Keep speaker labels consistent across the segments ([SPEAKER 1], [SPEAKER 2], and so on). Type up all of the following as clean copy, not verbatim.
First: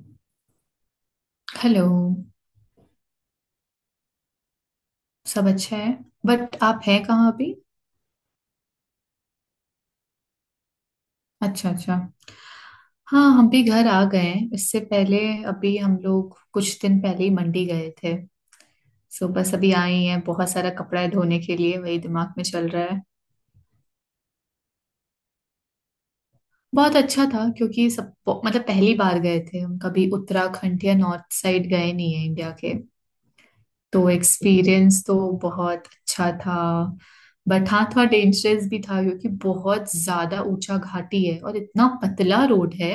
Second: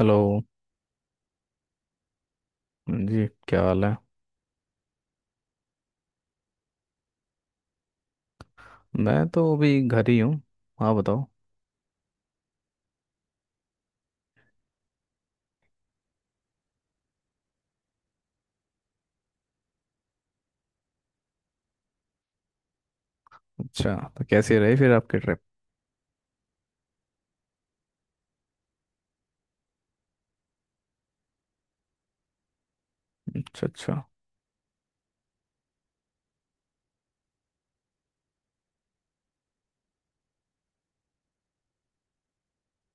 [SPEAKER 1] Hello
[SPEAKER 2] hello.
[SPEAKER 1] जी। क्या हाल है?
[SPEAKER 2] सब अच्छा है। बट आप है कहाँ अभी?
[SPEAKER 1] मैं तो अभी घर ही हूँ। हाँ बताओ।
[SPEAKER 2] अच्छा अच्छा। हाँ हम भी घर आ गए हैं इससे पहले। अभी हम लोग कुछ दिन पहले ही मंडी गए थे। सो बस अभी आए ही हैं, बहुत सारा कपड़ा है धोने के लिए, वही दिमाग में चल रहा है।
[SPEAKER 1] अच्छा, तो कैसी रही फिर आपकी ट्रिप?
[SPEAKER 2] बहुत अच्छा था क्योंकि सब मतलब पहली बार गए थे हम, कभी उत्तराखंड या नॉर्थ साइड गए नहीं है इंडिया के।
[SPEAKER 1] अच्छा अच्छा।
[SPEAKER 2] तो एक्सपीरियंस तो बहुत अच्छा था। बट हाँ, थोड़ा डेंजरस भी था क्योंकि बहुत ज्यादा ऊंचा घाटी है और इतना पतला रोड है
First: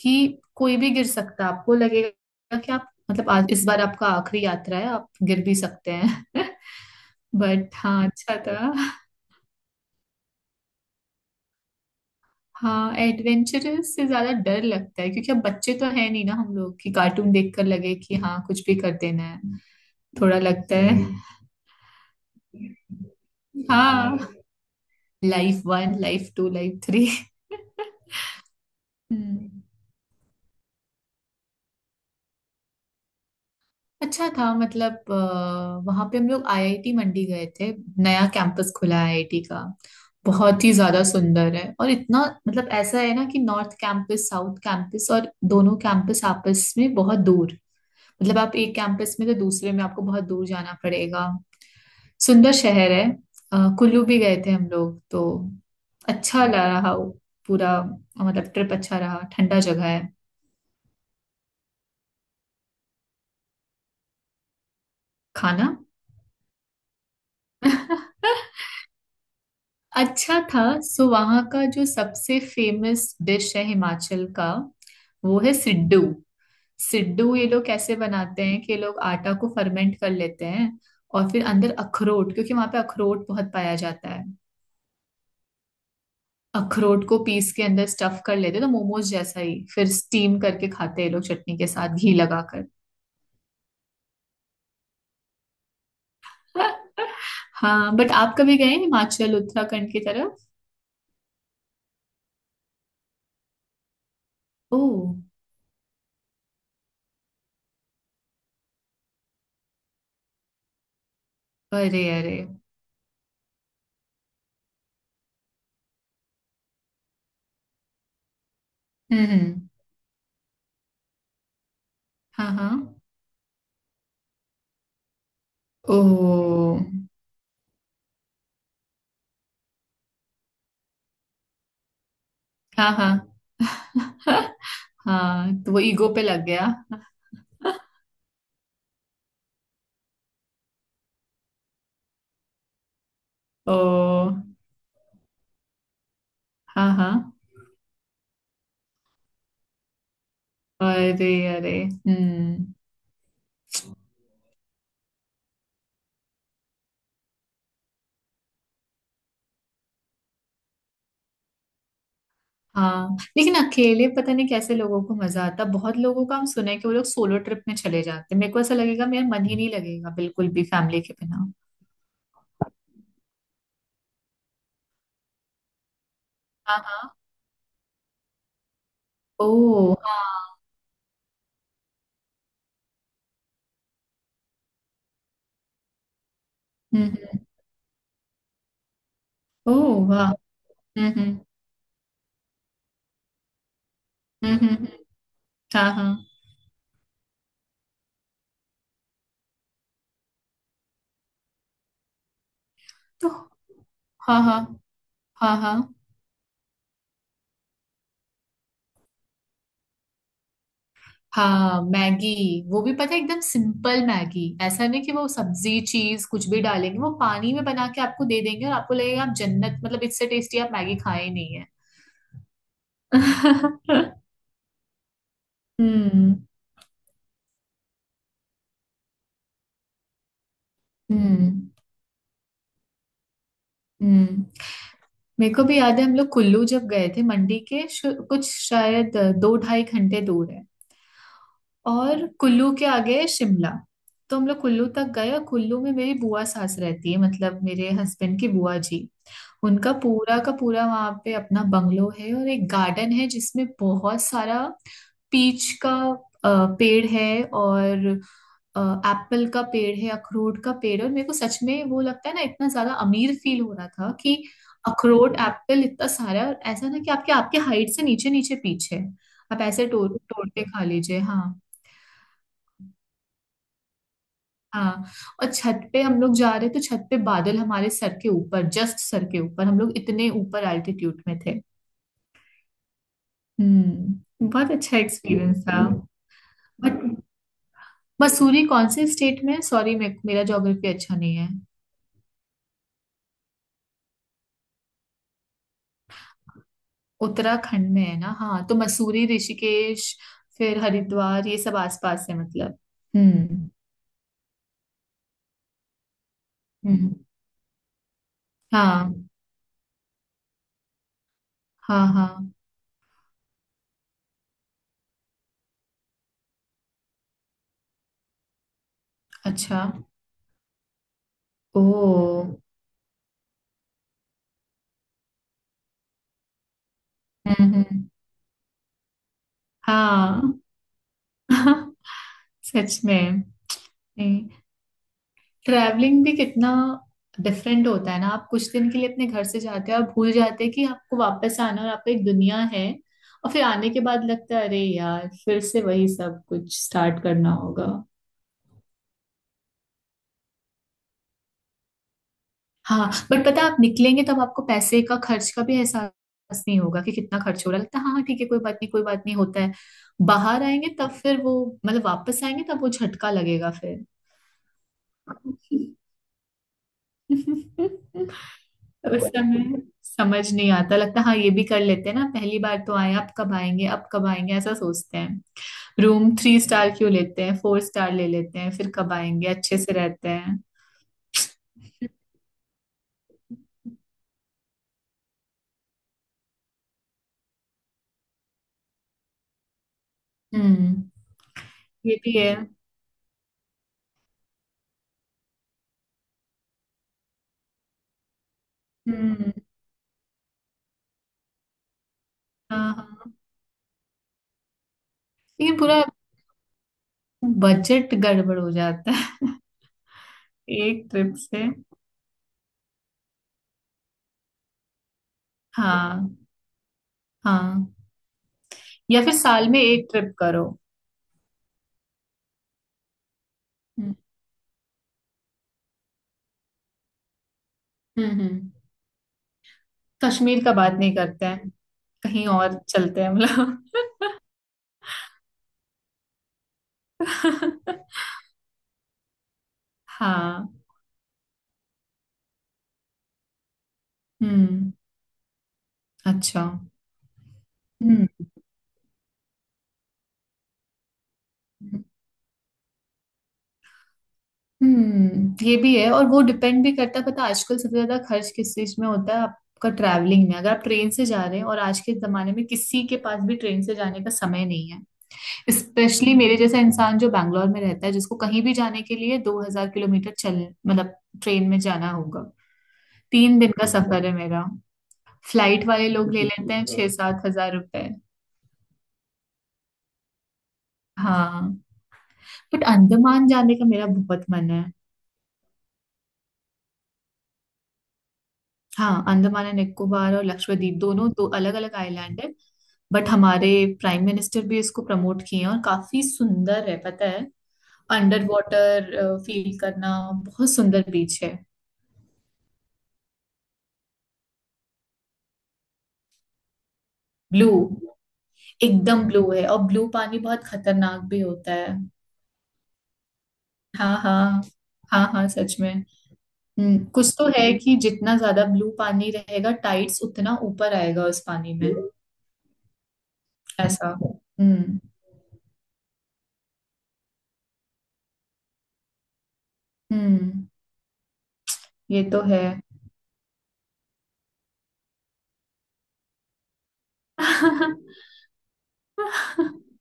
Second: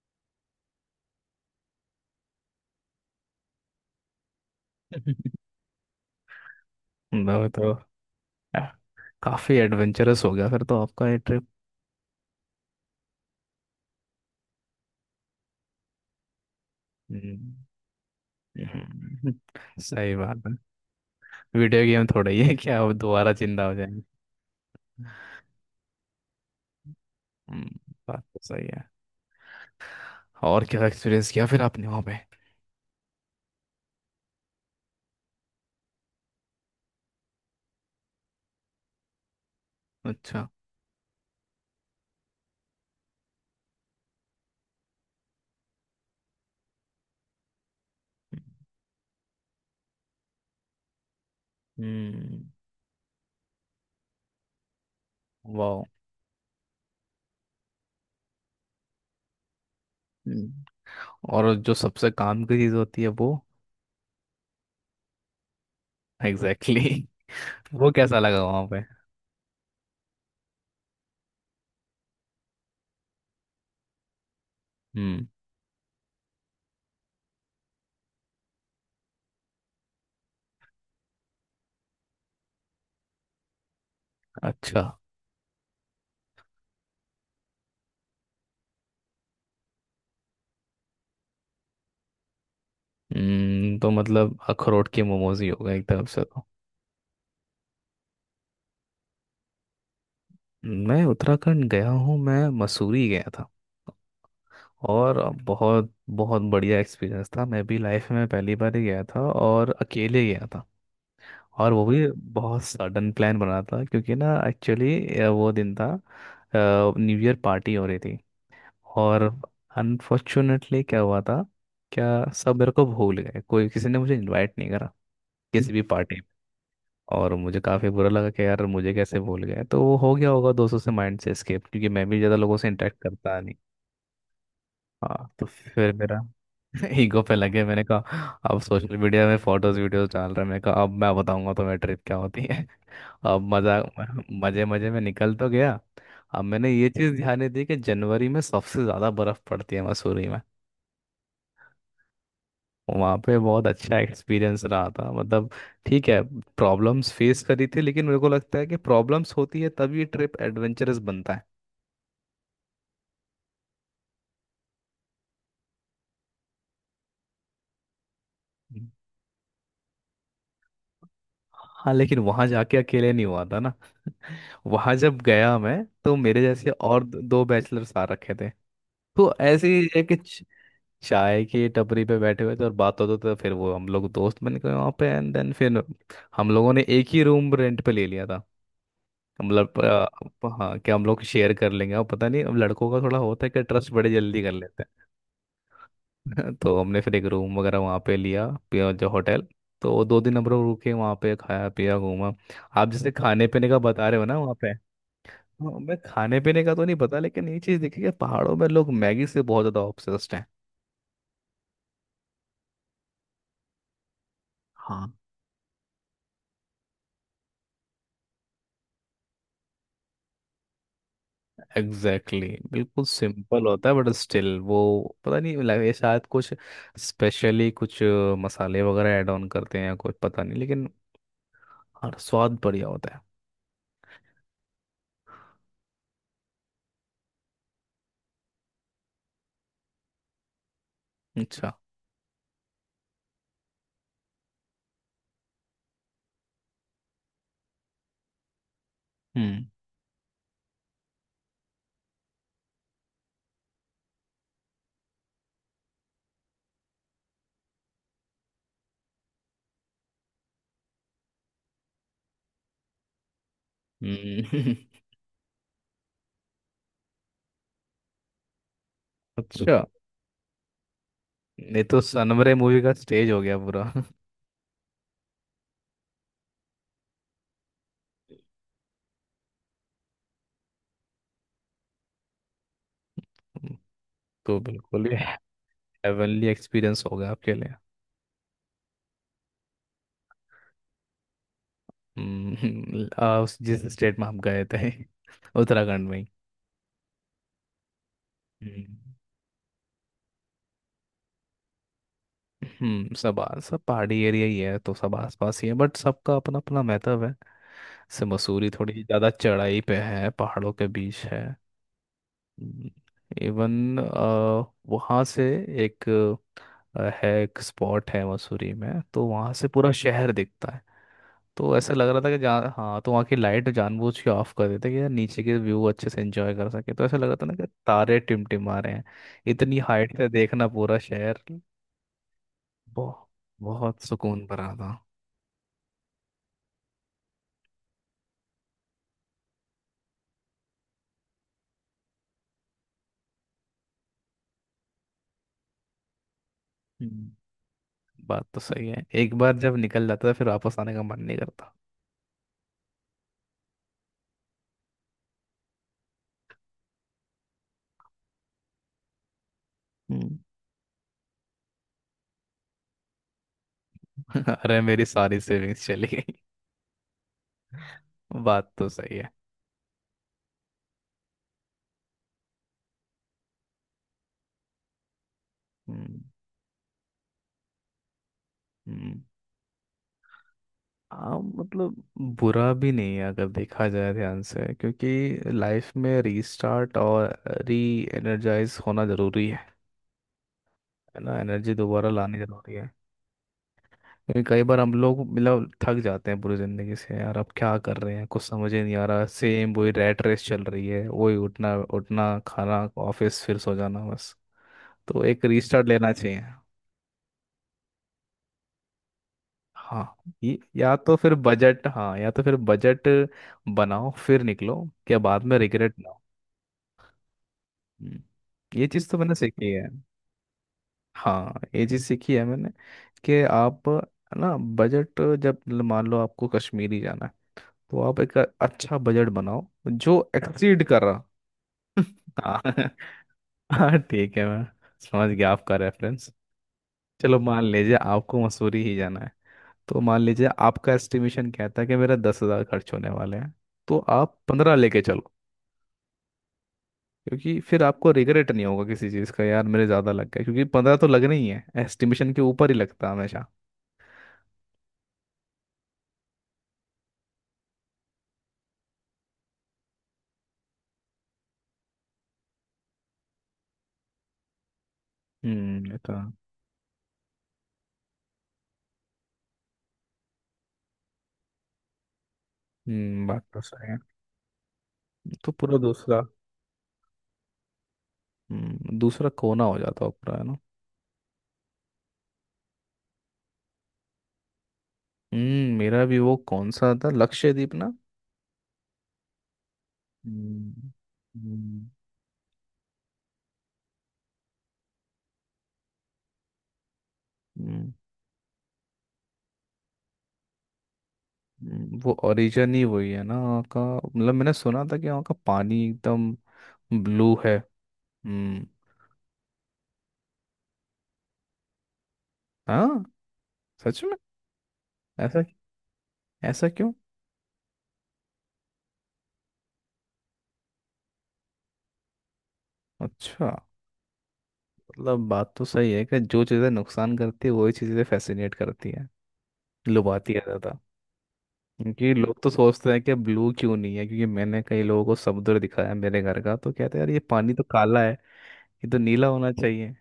[SPEAKER 2] कि कोई भी गिर सकता है। आपको लगेगा कि आप मतलब आज इस बार आपका आखिरी यात्रा है, आप गिर भी सकते हैं।
[SPEAKER 1] बताओ तो।
[SPEAKER 2] बट हाँ, अच्छा था।
[SPEAKER 1] काफ़ी एडवेंचरस हो गया फिर तो आपका ये ट्रिप।
[SPEAKER 2] हाँ, एडवेंचरस से ज्यादा डर लगता है क्योंकि अब बच्चे तो है नहीं ना हम लोग, कि कार्टून
[SPEAKER 1] हम्म,
[SPEAKER 2] देखकर लगे कि हाँ कुछ भी कर देना
[SPEAKER 1] हम्म,
[SPEAKER 2] है।
[SPEAKER 1] सही
[SPEAKER 2] थोड़ा
[SPEAKER 1] बात है।
[SPEAKER 2] लगता है।
[SPEAKER 1] वीडियो गेम थोड़ा ही है क्या, आप दोबारा जिंदा हो जाएंगे?
[SPEAKER 2] हाँ। Life one, life two, life three.
[SPEAKER 1] हम्म, बात तो सही है।
[SPEAKER 2] हम्म।
[SPEAKER 1] और क्या एक्सपीरियंस किया फिर आपने वहाँ पे?
[SPEAKER 2] अच्छा था मतलब वहां पे हम लोग आईआईटी मंडी गए थे। नया कैंपस खुला है आईआईटी का।
[SPEAKER 1] अच्छा।
[SPEAKER 2] बहुत ही ज्यादा सुंदर है, और इतना मतलब ऐसा है ना कि नॉर्थ कैंपस, साउथ कैंपस, और दोनों कैंपस आपस में बहुत दूर। मतलब आप एक कैंपस में तो दूसरे में आपको बहुत दूर जाना पड़ेगा।
[SPEAKER 1] हम्म।
[SPEAKER 2] सुंदर शहर है। कुल्लू भी गए थे हम लोग तो।
[SPEAKER 1] वाह।
[SPEAKER 2] अच्छा लगा रहा वो, पूरा मतलब ट्रिप अच्छा रहा, ठंडा जगह है।
[SPEAKER 1] हम्म, और जो सबसे काम की चीज़ होती है वो।
[SPEAKER 2] खाना।
[SPEAKER 1] Exactly exactly. वो कैसा लगा वहाँ पे?
[SPEAKER 2] अच्छा था। सो वहां का जो सबसे फेमस डिश है हिमाचल का,
[SPEAKER 1] हम्म।
[SPEAKER 2] वो है सिड्डू। सिड्डू ये लोग कैसे बनाते हैं कि ये लोग आटा को फर्मेंट कर लेते हैं, और फिर अंदर अखरोट, क्योंकि वहां पे अखरोट बहुत पाया जाता है।
[SPEAKER 1] अच्छा।
[SPEAKER 2] अखरोट को पीस के अंदर स्टफ कर लेते हैं, तो मोमोज जैसा ही फिर स्टीम करके खाते हैं ये लोग चटनी के साथ घी लगाकर।
[SPEAKER 1] तो मतलब अखरोट के मोमोज ही होगा एक तरफ से तो।
[SPEAKER 2] हाँ, बट आप कभी गए हैं हिमाचल उत्तराखंड की तरफ?
[SPEAKER 1] मैं उत्तराखंड गया हूँ। मैं मसूरी गया था।
[SPEAKER 2] ओ।
[SPEAKER 1] और बहुत बहुत बढ़िया एक्सपीरियंस था। मैं भी लाइफ में पहली बार ही गया था और अकेले गया था। और वो
[SPEAKER 2] अरे
[SPEAKER 1] भी
[SPEAKER 2] अरे।
[SPEAKER 1] बहुत सडन प्लान बना था, क्योंकि ना एक्चुअली वो दिन था न्यू ईयर पार्टी हो रही थी। और
[SPEAKER 2] हम्म। हम्म।
[SPEAKER 1] अनफॉर्चुनेटली क्या हुआ था, क्या,
[SPEAKER 2] हाँ
[SPEAKER 1] सब
[SPEAKER 2] हाँ।
[SPEAKER 1] मेरे को भूल गए। कोई, किसी ने मुझे इनवाइट नहीं करा किसी भी
[SPEAKER 2] ओ।
[SPEAKER 1] पार्टी। और मुझे काफ़ी बुरा लगा कि यार मुझे कैसे भूल गए। तो वो हो गया होगा दोस्तों से माइंड से एस्केप, क्योंकि मैं भी ज़्यादा लोगों से
[SPEAKER 2] हाँ
[SPEAKER 1] इंटरेक्ट करता नहीं।
[SPEAKER 2] हाँ।
[SPEAKER 1] हाँ, तो
[SPEAKER 2] हाँ तो वो
[SPEAKER 1] फिर
[SPEAKER 2] ईगो
[SPEAKER 1] मेरा।
[SPEAKER 2] पे लग गया।
[SPEAKER 1] ईगो पे लगे, मैंने कहा अब सोशल मीडिया में फोटोज वीडियोस डाल रहे हैं। मैंने कहा अब मैं बताऊंगा तो मेरी ट्रिप क्या होती है। अब मजा,
[SPEAKER 2] ओ।
[SPEAKER 1] मजे मजे में निकल तो गया। अब मैंने ये
[SPEAKER 2] हाँ
[SPEAKER 1] चीज़
[SPEAKER 2] हाँ।
[SPEAKER 1] ध्यान नहीं दी कि जनवरी में सबसे ज़्यादा बर्फ़ पड़ती है मसूरी में।
[SPEAKER 2] अरे अरे। हम्म।
[SPEAKER 1] वहाँ पे बहुत अच्छा एक्सपीरियंस रहा था मतलब। ठीक है, प्रॉब्लम्स फेस करी थी, लेकिन मेरे को लगता है कि प्रॉब्लम्स होती है तभी ट्रिप एडवेंचरस बनता है।
[SPEAKER 2] हाँ लेकिन अकेले पता नहीं कैसे लोगों को मजा आता, बहुत लोगों का हम सुने हैं कि वो लोग सोलो ट्रिप में चले जाते हैं। मेरे को ऐसा
[SPEAKER 1] हम्म।
[SPEAKER 2] लगेगा मेरा मन ही नहीं लगेगा बिल्कुल भी फैमिली के बिना।
[SPEAKER 1] हाँ, लेकिन वहाँ जाके अकेले नहीं हुआ था ना। वहाँ जब गया मैं, तो मेरे जैसे
[SPEAKER 2] हाँ
[SPEAKER 1] और
[SPEAKER 2] हाँ।
[SPEAKER 1] दो बैचलर्स आ रखे थे। तो
[SPEAKER 2] ओ।
[SPEAKER 1] ऐसे ही है कि
[SPEAKER 2] हाँ।
[SPEAKER 1] चाय की टपरी पे बैठे हुए थे और बात होते थे, फिर वो हम लोग दोस्त बन गए वहाँ पे, एंड देन फिर हम लोगों ने एक ही
[SPEAKER 2] हम्म।
[SPEAKER 1] रूम रेंट पे ले लिया था।
[SPEAKER 2] ओ
[SPEAKER 1] मतलब
[SPEAKER 2] वाह।
[SPEAKER 1] हाँ कि हम लोग
[SPEAKER 2] हम्म।
[SPEAKER 1] शेयर कर लेंगे। और पता नहीं, अब लड़कों का थोड़ा होता है कि ट्रस्ट बड़े जल्दी कर लेते
[SPEAKER 2] हम्म। हाँ हाँ।
[SPEAKER 1] हैं। तो हमने फिर एक रूम वगैरह वहाँ पे लिया जो होटल। तो वो दो दिन हम लोग रुके वहाँ पे, खाया पिया घूमा। आप जैसे
[SPEAKER 2] तो।
[SPEAKER 1] खाने पीने का बता रहे हो ना
[SPEAKER 2] हाँ
[SPEAKER 1] वहाँ
[SPEAKER 2] हाँ।
[SPEAKER 1] पे।
[SPEAKER 2] हाँ हाँ।
[SPEAKER 1] हाँ, मैं खाने पीने का तो नहीं पता, लेकिन ये चीज़ देखी कि पहाड़ों में लोग मैगी से बहुत ज़्यादा ऑब्सेस्ड हैं।
[SPEAKER 2] हाँ। मैगी। वो भी पता है, एकदम सिंपल मैगी, ऐसा नहीं
[SPEAKER 1] हाँ
[SPEAKER 2] कि वो सब्जी चीज कुछ भी डालेंगे। वो पानी में बना के आपको दे देंगे, और आपको लगेगा आप जन्नत, मतलब इससे टेस्टी आप मैगी खाए ही नहीं है।
[SPEAKER 1] Exactly exactly. बिल्कुल सिंपल होता है बट स्टिल वो पता नहीं लगे शायद
[SPEAKER 2] हम्म।
[SPEAKER 1] कुछ, स्पेशली कुछ मसाले वगैरह ऐड ऑन करते हैं या कुछ पता नहीं, लेकिन
[SPEAKER 2] हम्म
[SPEAKER 1] और स्वाद बढ़िया होता है।
[SPEAKER 2] हम्म। मेरे को भी याद है, हम लोग कुल्लू जब गए थे, मंडी के कुछ शायद 2-2.5 घंटे दूर है।
[SPEAKER 1] अच्छा।
[SPEAKER 2] और कुल्लू के आगे है शिमला। तो हम लोग कुल्लू तक गए, और कुल्लू में मेरी बुआ सास रहती है, मतलब मेरे हस्बैंड की बुआ जी।
[SPEAKER 1] हम्म।
[SPEAKER 2] उनका पूरा का पूरा वहां पे अपना बंगलो है, और एक गार्डन है जिसमें बहुत सारा पीच का अ, पेड़ है। और एप्पल का पेड़ है, अखरोट का पेड़ है, और मेरे को सच में वो लगता है ना, इतना ज्यादा अमीर फील हो रहा था कि
[SPEAKER 1] हम्म।
[SPEAKER 2] अखरोट, एप्पल इतना सारा है। और ऐसा ना कि आपके आपके हाइट से नीचे नीचे पीच है, आप
[SPEAKER 1] अच्छा।
[SPEAKER 2] ऐसे तोड़ तोड़ के खा लीजिए। हाँ।
[SPEAKER 1] ये तो सनमरे मूवी का स्टेज हो गया पूरा।
[SPEAKER 2] हाँ और छत पे हम लोग जा रहे तो छत पे बादल हमारे सर के ऊपर, जस्ट सर के ऊपर, हम लोग इतने ऊपर एल्टीट्यूड में थे। हम्म,
[SPEAKER 1] तो
[SPEAKER 2] बहुत अच्छा
[SPEAKER 1] बिल्कुल ही
[SPEAKER 2] एक्सपीरियंस था।
[SPEAKER 1] हेवनली
[SPEAKER 2] बट
[SPEAKER 1] एक्सपीरियंस होगा आपके लिए।
[SPEAKER 2] मसूरी कौन से स्टेट में है? सॉरी मेरा ज्योग्राफी अच्छा नहीं है।
[SPEAKER 1] हम्म। उस जिस स्टेट में आप गए थे उत्तराखंड में ही।
[SPEAKER 2] उत्तराखंड में है ना। हाँ तो
[SPEAKER 1] हम्म
[SPEAKER 2] मसूरी, ऋषिकेश, फिर हरिद्वार ये सब आसपास है मतलब।
[SPEAKER 1] सब
[SPEAKER 2] हम्म।
[SPEAKER 1] सब पहाड़ी एरिया ही है, तो सब आसपास ही है, बट सबका अपना अपना
[SPEAKER 2] हम्म।
[SPEAKER 1] महत्व है। से मसूरी थोड़ी
[SPEAKER 2] हाँ
[SPEAKER 1] ज़्यादा चढ़ाई पे है, पहाड़ों के बीच है।
[SPEAKER 2] हाँ हाँ।
[SPEAKER 1] इवन वहाँ से एक है एक स्पॉट है मसूरी में, तो वहाँ से
[SPEAKER 2] अच्छा।
[SPEAKER 1] पूरा शहर दिखता है। तो ऐसा लग रहा था कि
[SPEAKER 2] ओ।
[SPEAKER 1] जहाँ, हाँ, तो वहाँ की लाइट जानबूझ के ऑफ कर देते कि यार नीचे के व्यू अच्छे से एंजॉय कर सके। तो ऐसा लग रहा था ना कि
[SPEAKER 2] हम्म।
[SPEAKER 1] तारे टिमटिमा रहे हैं, इतनी हाइट से
[SPEAKER 2] हाँ।
[SPEAKER 1] देखना पूरा शहर।
[SPEAKER 2] सच
[SPEAKER 1] बहुत
[SPEAKER 2] में।
[SPEAKER 1] बहुत सुकून
[SPEAKER 2] नहीं।
[SPEAKER 1] भरा था।
[SPEAKER 2] ट्रैवलिंग भी कितना डिफरेंट होता है ना। आप कुछ दिन के लिए अपने घर से जाते हो और भूल जाते हैं कि आपको वापस आना है, और आपको एक दुनिया है। और फिर आने के बाद लगता है अरे यार फिर से वही सब कुछ स्टार्ट
[SPEAKER 1] हम्म,
[SPEAKER 2] करना होगा।
[SPEAKER 1] बात तो सही है, एक बार जब निकल जाता था फिर वापस आने का मन नहीं करता।
[SPEAKER 2] हाँ बट पता है, आप निकलेंगे तब आपको पैसे का खर्च का भी एहसास नहीं होगा कि कितना खर्च हो रहा है। लगता है हाँ हाँ, ठीक है, कोई बात नहीं, कोई बात नहीं होता है।
[SPEAKER 1] हम्म।
[SPEAKER 2] बाहर आएंगे तब फिर वो मतलब वापस आएंगे तब वो झटका लगेगा।
[SPEAKER 1] अरे मेरी सारी
[SPEAKER 2] फिर।
[SPEAKER 1] सेविंग्स चली गई। बात तो सही
[SPEAKER 2] तो उस
[SPEAKER 1] है।
[SPEAKER 2] समय समझ नहीं आता, लगता हाँ ये भी कर लेते हैं ना, पहली बार तो आए, अब कब आएंगे, अब कब आएंगे ऐसा सोचते हैं।
[SPEAKER 1] हम्म,
[SPEAKER 2] रूम 3 स्टार क्यों लेते हैं, 4 स्टार ले लेते हैं फिर, कब
[SPEAKER 1] हम्म।
[SPEAKER 2] आएंगे, अच्छे से रहते हैं।
[SPEAKER 1] हाँ मतलब बुरा भी नहीं है अगर देखा जाए ध्यान से, क्योंकि लाइफ में रीस्टार्ट और री एनर्जाइज होना ज़रूरी है।
[SPEAKER 2] हम्म।
[SPEAKER 1] है ना, एनर्जी दोबारा
[SPEAKER 2] ये भी
[SPEAKER 1] लानी
[SPEAKER 2] है।
[SPEAKER 1] ज़रूरी है। क्योंकि कई बार हम लोग मतलब थक जाते हैं पूरी ज़िंदगी से, यार अब क्या कर रहे हैं, कुछ समझ ही नहीं आ रहा,
[SPEAKER 2] हम्म।
[SPEAKER 1] सेम वही रैट रेस चल रही है, वही उठना उठना खाना
[SPEAKER 2] हाँ हाँ।
[SPEAKER 1] ऑफिस फिर सो जाना बस। तो एक
[SPEAKER 2] लेकिन
[SPEAKER 1] रीस्टार्ट
[SPEAKER 2] पूरा
[SPEAKER 1] लेना चाहिए।
[SPEAKER 2] बजट गड़बड़ हो जाता है।
[SPEAKER 1] हाँ, या
[SPEAKER 2] एक
[SPEAKER 1] तो फिर
[SPEAKER 2] ट्रिप से।
[SPEAKER 1] बजट, हाँ या तो फिर बजट बनाओ फिर निकलो, क्या बाद में रिग्रेट ना हो।
[SPEAKER 2] हाँ हाँ।
[SPEAKER 1] हम्म, ये चीज़ तो
[SPEAKER 2] या
[SPEAKER 1] मैंने
[SPEAKER 2] फिर साल
[SPEAKER 1] सीखी
[SPEAKER 2] में
[SPEAKER 1] है।
[SPEAKER 2] एक ट्रिप करो।
[SPEAKER 1] हाँ, ये चीज़ सीखी है मैंने, कि आप
[SPEAKER 2] हम्म।
[SPEAKER 1] है ना बजट, जब मान लो आपको कश्मीर ही जाना है, तो आप
[SPEAKER 2] हम्म।
[SPEAKER 1] एक
[SPEAKER 2] हम्म।
[SPEAKER 1] अच्छा बजट बनाओ जो
[SPEAKER 2] कश्मीर का
[SPEAKER 1] एक्सीड
[SPEAKER 2] बात
[SPEAKER 1] कर
[SPEAKER 2] नहीं
[SPEAKER 1] रहा।
[SPEAKER 2] करते हैं, कहीं
[SPEAKER 1] हाँ
[SPEAKER 2] और चलते हैं
[SPEAKER 1] हाँ
[SPEAKER 2] मतलब।
[SPEAKER 1] ठीक है, मैं समझ गया आपका रेफरेंस। चलो मान लीजिए आपको मसूरी ही जाना है, तो मान लीजिए
[SPEAKER 2] हाँ।
[SPEAKER 1] आपका एस्टिमेशन कहता है कि मेरा 10 हज़ार खर्च होने वाले हैं, तो आप 15
[SPEAKER 2] हम्म।
[SPEAKER 1] लेके चलो।
[SPEAKER 2] अच्छा।
[SPEAKER 1] क्योंकि फिर आपको
[SPEAKER 2] हम्म
[SPEAKER 1] रिग्रेट नहीं होगा किसी चीज़ का, यार मेरे ज़्यादा लग गए, क्योंकि 15 तो लगने ही है, एस्टिमेशन के ऊपर ही लगता है हमेशा।
[SPEAKER 2] हम्म। ये भी है, और वो डिपेंड भी करता है। पता है आजकल सबसे ज्यादा खर्च किस चीज में होता है आपका? ट्रैवलिंग में, अगर आप ट्रेन से जा रहे हैं, और आज के जमाने में किसी के पास भी ट्रेन से जाने का समय नहीं है।
[SPEAKER 1] हम्म, ये तो है।
[SPEAKER 2] स्पेशली मेरे जैसा इंसान जो बैंगलोर में रहता है, जिसको कहीं भी जाने के लिए 2000 किलोमीटर चल मतलब ट्रेन में जाना होगा।
[SPEAKER 1] हम्म, बात
[SPEAKER 2] तीन
[SPEAKER 1] तो
[SPEAKER 2] दिन का
[SPEAKER 1] सही है।
[SPEAKER 2] सफर है मेरा।
[SPEAKER 1] तो पूरा
[SPEAKER 2] फ्लाइट वाले
[SPEAKER 1] दूसरा,
[SPEAKER 2] लोग ले लेते हैं 6-7 हज़ार रुपए।
[SPEAKER 1] हम्म, दूसरा कोना हो जाता है पूरा, है ना।
[SPEAKER 2] हाँ बट अंडमान जाने का मेरा बहुत मन है।
[SPEAKER 1] हम्म, मेरा भी वो कौन सा था, लक्षद्वीप ना।
[SPEAKER 2] हाँ अंडमान एंड निकोबार और
[SPEAKER 1] हम्म
[SPEAKER 2] लक्षद्वीप दोनों दो अलग अलग
[SPEAKER 1] हम्म
[SPEAKER 2] आइलैंड है। बट हमारे प्राइम मिनिस्टर भी इसको प्रमोट किए हैं, और काफी सुंदर है पता है।
[SPEAKER 1] हम्म,
[SPEAKER 2] अंडर वाटर फील करना, बहुत सुंदर बीच है।
[SPEAKER 1] वो ओरिजिन ही वही है ना वहाँ का, मतलब मैंने सुना था कि वहाँ का पानी एकदम ब्लू है।
[SPEAKER 2] ब्लू।
[SPEAKER 1] हम्म।
[SPEAKER 2] एकदम ब्लू है, और ब्लू पानी बहुत खतरनाक भी होता है।
[SPEAKER 1] हाँ सच में।
[SPEAKER 2] हाँ हाँ। हाँ
[SPEAKER 1] ऐसा,
[SPEAKER 2] हाँ सच में।
[SPEAKER 1] ऐसा क्यों?
[SPEAKER 2] कुछ तो है कि जितना ज्यादा ब्लू पानी रहेगा, टाइड्स उतना ऊपर आएगा उस पानी में।
[SPEAKER 1] अच्छा,
[SPEAKER 2] ऐसा। हम्म।
[SPEAKER 1] मतलब बात तो सही है कि जो चीज़ें नुकसान करती है वही चीज़ें फैसिनेट करती है, लुभाती है
[SPEAKER 2] हम्म।
[SPEAKER 1] ज़्यादा। क्योंकि
[SPEAKER 2] ये
[SPEAKER 1] लोग
[SPEAKER 2] तो
[SPEAKER 1] तो
[SPEAKER 2] है।
[SPEAKER 1] सोचते हैं कि ब्लू क्यों नहीं है, क्योंकि मैंने कई लोगों को समुद्र दिखाया है मेरे घर का, तो कहते हैं यार ये पानी तो काला है, ये तो नीला होना चाहिए।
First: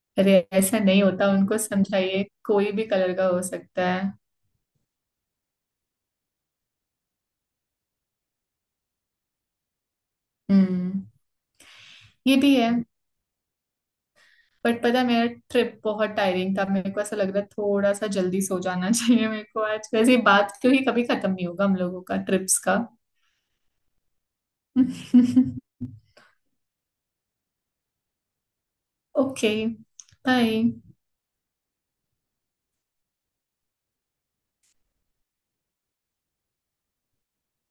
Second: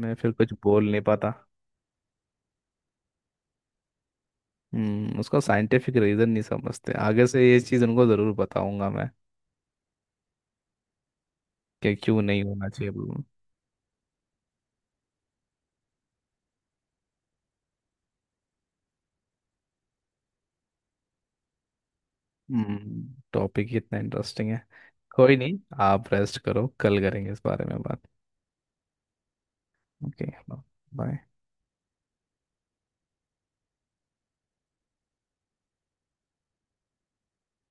[SPEAKER 1] मैं फिर
[SPEAKER 2] अरे
[SPEAKER 1] कुछ
[SPEAKER 2] ऐसा
[SPEAKER 1] बोल नहीं
[SPEAKER 2] नहीं होता,
[SPEAKER 1] पाता।
[SPEAKER 2] उनको समझाइए कोई भी कलर का हो सकता है।
[SPEAKER 1] हम्म, उसका साइंटिफिक रीज़न नहीं समझते, आगे से ये चीज़ उनको ज़रूर बताऊंगा मैं,
[SPEAKER 2] हम्म।
[SPEAKER 1] कि क्यों
[SPEAKER 2] ये
[SPEAKER 1] नहीं
[SPEAKER 2] भी
[SPEAKER 1] होना
[SPEAKER 2] है।
[SPEAKER 1] चाहिए ब्लू।
[SPEAKER 2] बट पता है, मेरा ट्रिप बहुत टायरिंग था, मेरे को ऐसा लग रहा है थोड़ा सा जल्दी सो जाना चाहिए मेरे को आज। वैसे ये बात क्योंकि कभी खत्म नहीं होगा हम लोगों का ट्रिप्स का।
[SPEAKER 1] हम्म, टॉपिक ही इतना इंटरेस्टिंग है। कोई नहीं, आप रेस्ट करो, कल करेंगे इस बारे में बात।
[SPEAKER 2] ओके।
[SPEAKER 1] ओके।
[SPEAKER 2] बाय।
[SPEAKER 1] बाय।